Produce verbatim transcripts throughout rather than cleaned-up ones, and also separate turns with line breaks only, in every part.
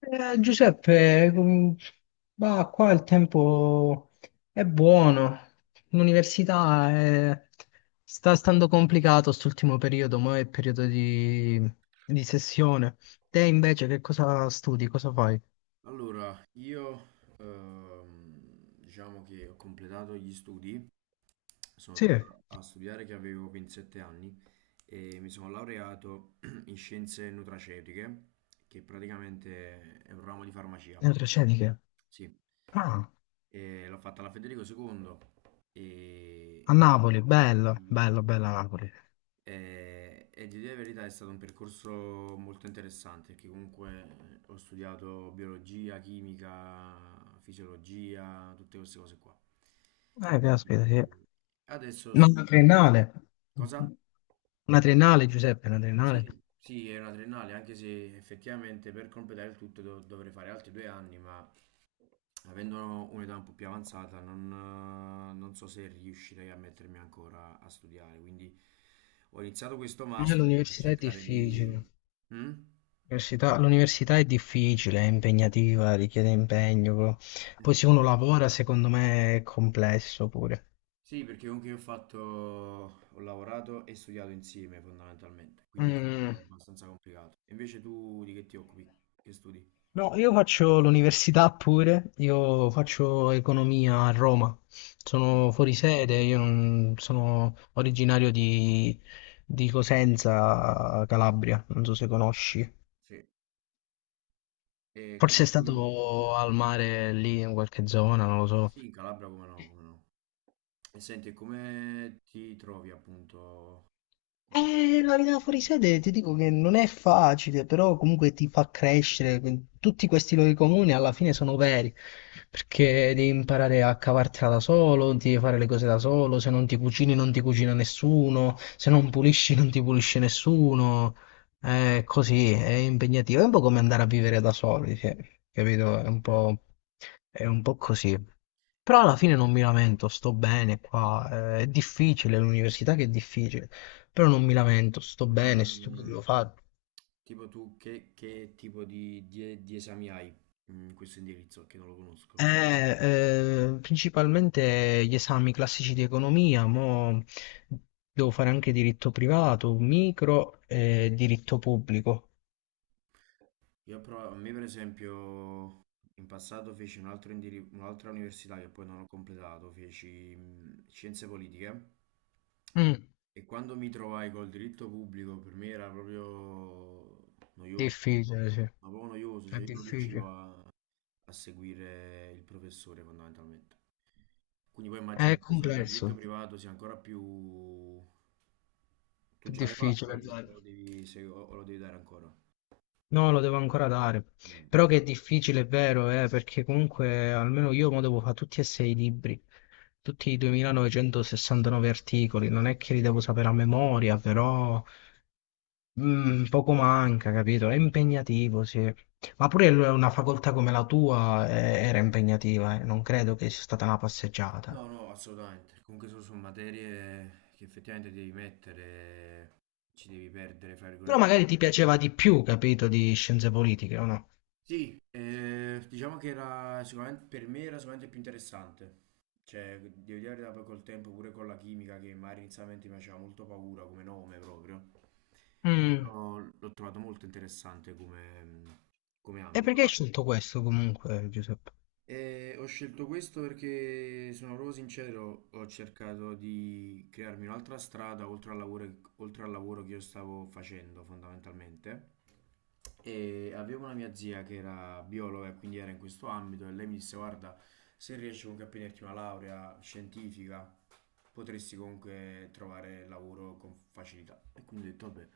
Eh, Giuseppe, com- bah, qua il tempo è buono, l'università è- sta stando complicato st'ultimo periodo, ma è periodo di... di sessione. Te invece che cosa studi, cosa fai?
Allora, io ehm, diciamo che ho completato gli studi, sono
Sì,
tornato a studiare che avevo ventisette anni e mi sono laureato in scienze nutraceutiche, che praticamente è un ramo di farmacia.
neuroscienze.
Sì.
Ah,
E l'ho fatta alla Federico secondo
a
e
Napoli, bello,
sì.
bello, bella Napoli.
E, e di dire la verità è stato un percorso molto interessante perché comunque eh, ho studiato biologia, chimica, fisiologia, tutte queste cose qua.
Eh, caspita, sì.
E adesso
Ma
sto.
una triennale?
Cosa?
Una triennale, Giuseppe, una triennale?
Sì, sì, è una triennale, anche se effettivamente per completare il tutto dov- dovrei fare altri due anni, ma avendo un'età un po' più avanzata, non, non so se riuscirei a mettermi ancora a studiare. Quindi ho iniziato questo
Eh,
master per
l'università è
cercare di.
difficile.
Mm?
L'università l'università è difficile, è impegnativa, richiede impegno. co- Poi
Eh,
se uno lavora, secondo me è complesso pure.
sì, perché comunque io ho fatto, ho lavorato e studiato insieme fondamentalmente, quindi è
Mm,
stato abbastanza complicato. Invece tu di che ti occupi? Che studi?
No, io faccio l'università pure, io faccio economia a Roma.
Mm.
Sono fuori sede, io non- sono originario di, di Cosenza, Calabria, non so se conosci.
Sì, e
Forse è
come ti.
stato al mare lì in qualche zona, non lo so.
Sì, in Calabria come no, come no. E senti, come ti trovi appunto con questo
Eh,
tipo
la vita
di
fuori sede
indirizzo?
ti dico che non è facile, però comunque ti fa crescere. Tutti questi luoghi comuni alla fine sono veri, perché devi imparare a cavartela da solo, devi fare le cose da solo, se non ti cucini non ti cucina nessuno, se non pulisci non ti pulisce nessuno. È così, è impegnativo, è un po' come andare a vivere da soli, sì, capito? È un po', è un po' così. Però alla fine non mi lamento, sto bene qua, eh, è difficile l'università che è difficile. Però non mi lamento, sto
Ma
bene,
mh,
studio, fa...
tipo tu che, che tipo di, di- di esami hai in questo indirizzo che non lo conosco?
Eh, eh, principalmente gli esami classici di economia, mo devo fare anche diritto privato, micro e diritto pubblico.
Io però, a me per esempio in passato feci un altro indiri- un'altra università che poi non ho completato, feci mh, scienze politiche
Mm,
e quando mi trovai col diritto pubblico per me era proprio noioso,
Difficile, sì,
ma proprio noioso,
è
cioè io non riuscivo
difficile.
a a seguire il professore fondamentalmente. Quindi poi immagino
È
che per esempio il diritto
complesso,
privato sia ancora più. Tu
è
già l'hai fatto
difficile.
o
Dai.
lo devi, se- o- o lo devi dare ancora?
No, lo devo ancora dare.
Mm.
Però che è difficile, è vero, eh, perché comunque almeno io mo devo fare tutti e sei i libri, tutti i
Mm.
duemilanovecentosessantanove articoli, non è che li devo sapere a memoria, però mm, poco manca, capito? È impegnativo, sì. Ma pure l- una facoltà come la tua eh, era impegnativa, eh, Non credo che sia stata una passeggiata.
No, no, assolutamente. Comunque sono, sono materie che effettivamente devi mettere, ci devi perdere, fra
Però
virgolette.
magari ti piaceva di più, capito, di scienze politiche, o no?
Sì, eh, diciamo che era sicuramente, per me era sicuramente più interessante. Cioè, devo dire la verità, poi col tempo, pure con la chimica, che magari inizialmente mi faceva molto paura come nome proprio.
Mm.
Però l'ho trovato molto interessante come, come
E
ambito.
perché hai scelto questo comunque, Giuseppe?
E ho scelto questo perché sono proprio sincero, ho cercato di crearmi un'altra strada oltre al lavoro, oltre al lavoro che io stavo facendo fondamentalmente. E avevo una mia zia che era biologa e quindi era in questo ambito e lei mi disse: Guarda, se riesci comunque a prenderti una laurea scientifica, potresti comunque trovare lavoro con facilità. E quindi ho detto: Vabbè,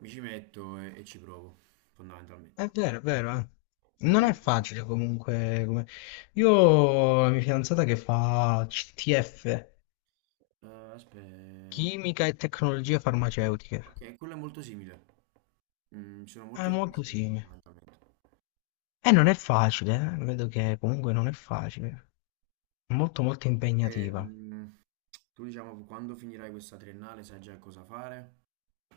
mi ci metto e, e ci provo, fondamentalmente.
È vero, è vero, eh.
Tu
Non è
invece.
facile comunque. come- Io ho la mia fidanzata che fa C T F,
Eh, aspetta.
Chimica e Tecnologie
Ok,
Farmaceutiche.
ok, quello è molto simile. Mm, ci sono
È
molti esami
molto
simili
simile.
fondamentalmente.
E non è facile, eh. Vedo che comunque non è facile. È molto molto impegnativa.
Ehm, Tu diciamo quando finirai questa triennale sai già cosa fare?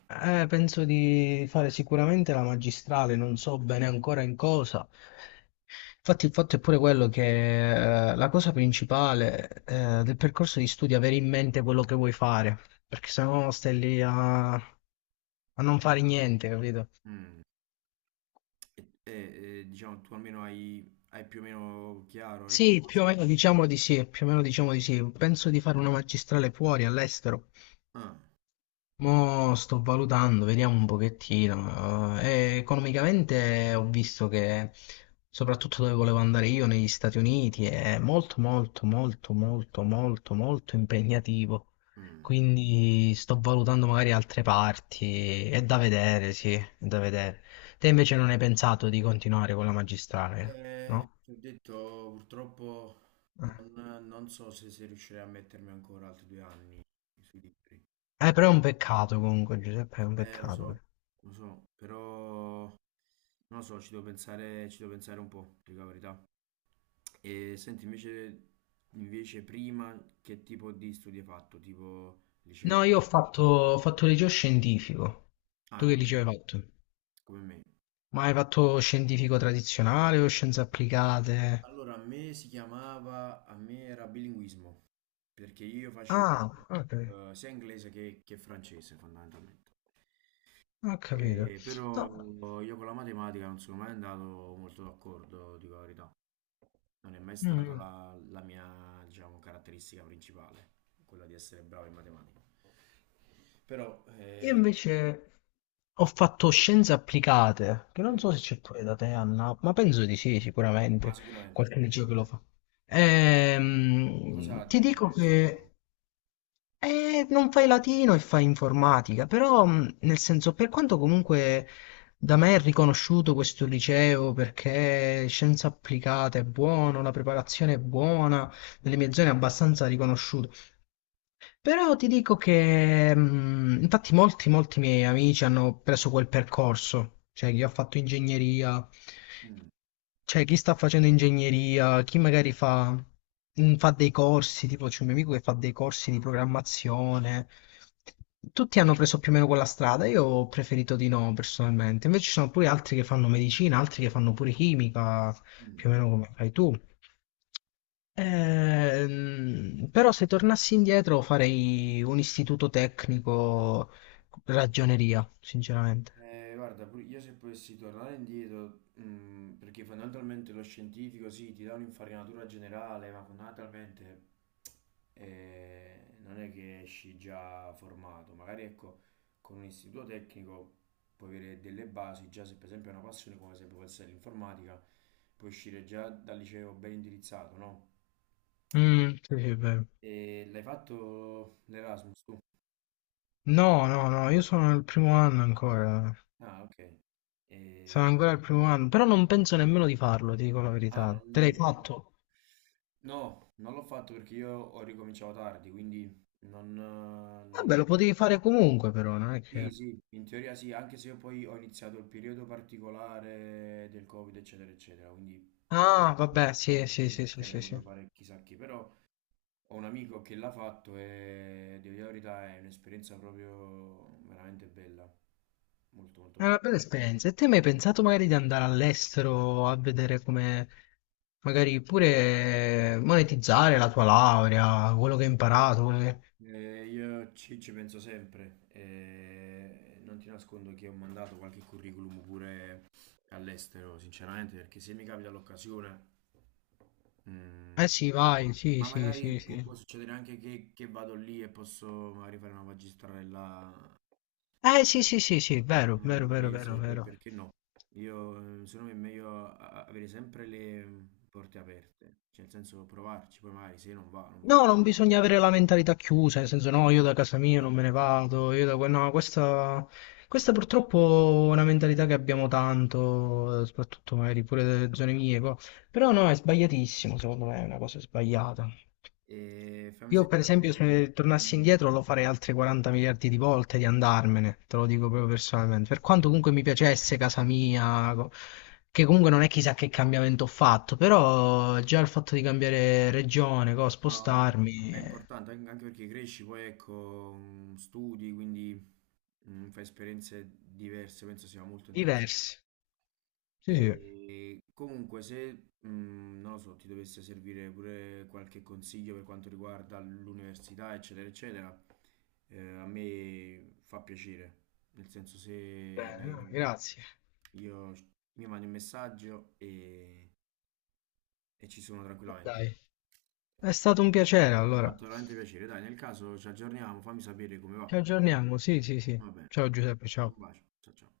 Eh, penso di fare sicuramente la magistrale, non so bene ancora in cosa. Infatti, il fatto è pure quello che eh, la cosa principale eh, del percorso di studio è avere in mente quello che vuoi fare, perché sennò stai lì a, a non fare niente, capito?
Mm, E, e- e, diciamo tu almeno hai, hai più o meno chiaro ecco
Sì, più o
cosa.
meno diciamo di sì, più o meno diciamo di sì. Penso di fare una magistrale fuori, all'estero.
Ah,
Mo sto valutando, vediamo un pochettino. Eh, economicamente ho visto che, soprattutto dove volevo andare io, negli Stati Uniti, è molto, molto, molto, molto, molto, molto impegnativo.
mm.
Quindi sto valutando magari altre parti. È da vedere, sì, è da vedere. Te invece non hai pensato di continuare con la magistrale,
Eh,
no?
ti ho detto purtroppo
Eh,
non, non so se, se riuscirei a mettermi ancora altri due anni sui libri.
Eh,
Se-
però è un peccato comunque, Giuseppe, è un
Eh, lo so,
peccato.
lo so, però. Non lo so, ci devo pensare, ci devo pensare un po', dico la verità. E senti, invece, invece prima che tipo di studi hai fatto? Tipo
No,
liceo?
io ho fatto, ho fatto liceo scientifico.
Ah,
Tu che
come
liceo
me.
hai fatto?
Come me.
Ma hai fatto scientifico tradizionale o scienze applicate?
Allora, a me si chiamava, a me era bilinguismo, perché io facevo
Ah, ok,
eh, sia inglese che, che francese fondamentalmente.
ho capito.
Eh, però
No,
io con la matematica non sono mai andato molto d'accordo, dico la verità. Non è mai stata
mm,
la, la mia, diciamo, caratteristica principale, quella di essere bravo in matematica. Però,
io
eh,
invece ho fatto scienze applicate, che non so
mm,
se c'è pure da te a Napoli, ma penso di sì,
ma
sicuramente,
sicuramente,
qualche liceo che lo
sicuramente.
fa.
Cosa
Ehm,
ha
ti
di
dico
diverso, diciamo?
che eh, non fai latino e fai informatica, però mh, nel senso, per quanto comunque da me è riconosciuto questo liceo perché scienze applicate è buono, la preparazione è buona, nelle mie zone è abbastanza riconosciuto. Però ti dico che, mh, infatti, molti, molti miei amici hanno preso quel percorso, cioè chi ha fatto ingegneria,
Mm,
cioè chi sta facendo ingegneria, chi magari fa, mh, fa dei corsi, tipo c'è un mio amico che fa dei corsi di programmazione. Tutti hanno preso più o meno quella strada, io ho preferito di no personalmente. Invece ci sono pure altri che fanno medicina, altri che fanno pure chimica,
mm.
più o meno come fai tu. Ehm, però se tornassi indietro farei un istituto tecnico ragioneria, sinceramente.
Eh, guarda, pur- io se potessi tornare indietro, mm, perché fondamentalmente lo scientifico sì, ti dà un'infarinatura generale, ma fondamentalmente eh, non è che esci già formato. Magari ecco, con un istituto tecnico puoi avere delle basi, già se per esempio è una passione come se può essere l'informatica, puoi uscire già dal liceo ben indirizzato, no?
Mm, sì, sì, è vero.
E l'hai fatto l'Erasmus tu?
No, no, no, io sono al primo anno ancora.
Ah, ok.
Sono
E-
ancora al primo anno, però non penso nemmeno di farlo, ti dico la
Ah,
verità. Te l'hai
non.
fatto?
No, non l'ho fatto perché io ho ricominciato tardi, quindi non, eh, non
Vabbè,
l'ho
lo
fatto.
potevi fare comunque, però, non è
Sì,
che...
sì, in teoria sì, anche se io poi ho iniziato il periodo particolare del Covid, eccetera, eccetera, quindi
Ah, vabbè,
non è
sì, sì,
che
sì,
che
sì,
avrei
sì, sì.
potuto fare chissà che, però ho un amico che l'ha fatto e devo dire la verità è un'esperienza proprio veramente bella, molto molto
È
bella.
una bella esperienza. E te hai mai pensato magari di andare all'estero a vedere come magari pure eh, monetizzare la tua laurea, quello che hai imparato? quello che-
Eh, io ci, ci penso sempre, eh, non ti nascondo che ho mandato qualche curriculum pure all'estero, sinceramente, perché se mi capita l'occasione,
Eh
mm,
sì, vai, sì,
ma
sì,
magari
sì,
può,
sì.
può succedere anche che, che vado lì e posso magari fare una magistrella,
Eh sì, sì, sì, sì, vero,
magari in
vero, vero, vero,
inglese, per-
vero.
perché no? Io, eh, secondo me è meglio a- a- avere sempre le porte aperte, cioè nel senso provarci, poi magari se non va, non va.
No, non bisogna avere la mentalità chiusa, nel senso no, io da
Esatto,
casa mia non
esatto.
me ne vado, io da... que- No, questa, questa purtroppo è una mentalità che abbiamo tanto, eh, soprattutto magari pure delle zone mie, co- però no, è sbagliatissimo, secondo me è una cosa sbagliata.
E fammi
Io per
sentire, no,
esempio se
dimmi,
tornassi
dimmi.
indietro lo farei altre quaranta miliardi di volte di andarmene, te lo dico proprio personalmente, per quanto comunque mi piacesse casa mia, co- che comunque non è chissà che cambiamento ho fatto, però già il fatto di cambiare regione, co,
No,
spostarmi,
ma è
eh,
importante anche anche perché cresci, poi ecco, mm, studi, quindi mm, fai esperienze diverse, penso sia molto interessante.
diversi. Sì, sì.
E comunque se, mm, non lo so, ti dovesse servire pure qualche consiglio per quanto riguarda l'università, eccetera, eccetera, eh, a me fa piacere, nel senso se
Bene, no,
hai-
grazie.
io mi mandi un messaggio e e ci sono tranquillamente.
Dai, è stato un piacere
Mi ha
allora.
fatto veramente piacere. Dai, nel caso ci aggiorniamo, fammi sapere come
Ci
va.
aggiorniamo, sì, sì, sì.
Va bene.
Ciao Giuseppe, ciao.
Un bacio. Ciao ciao.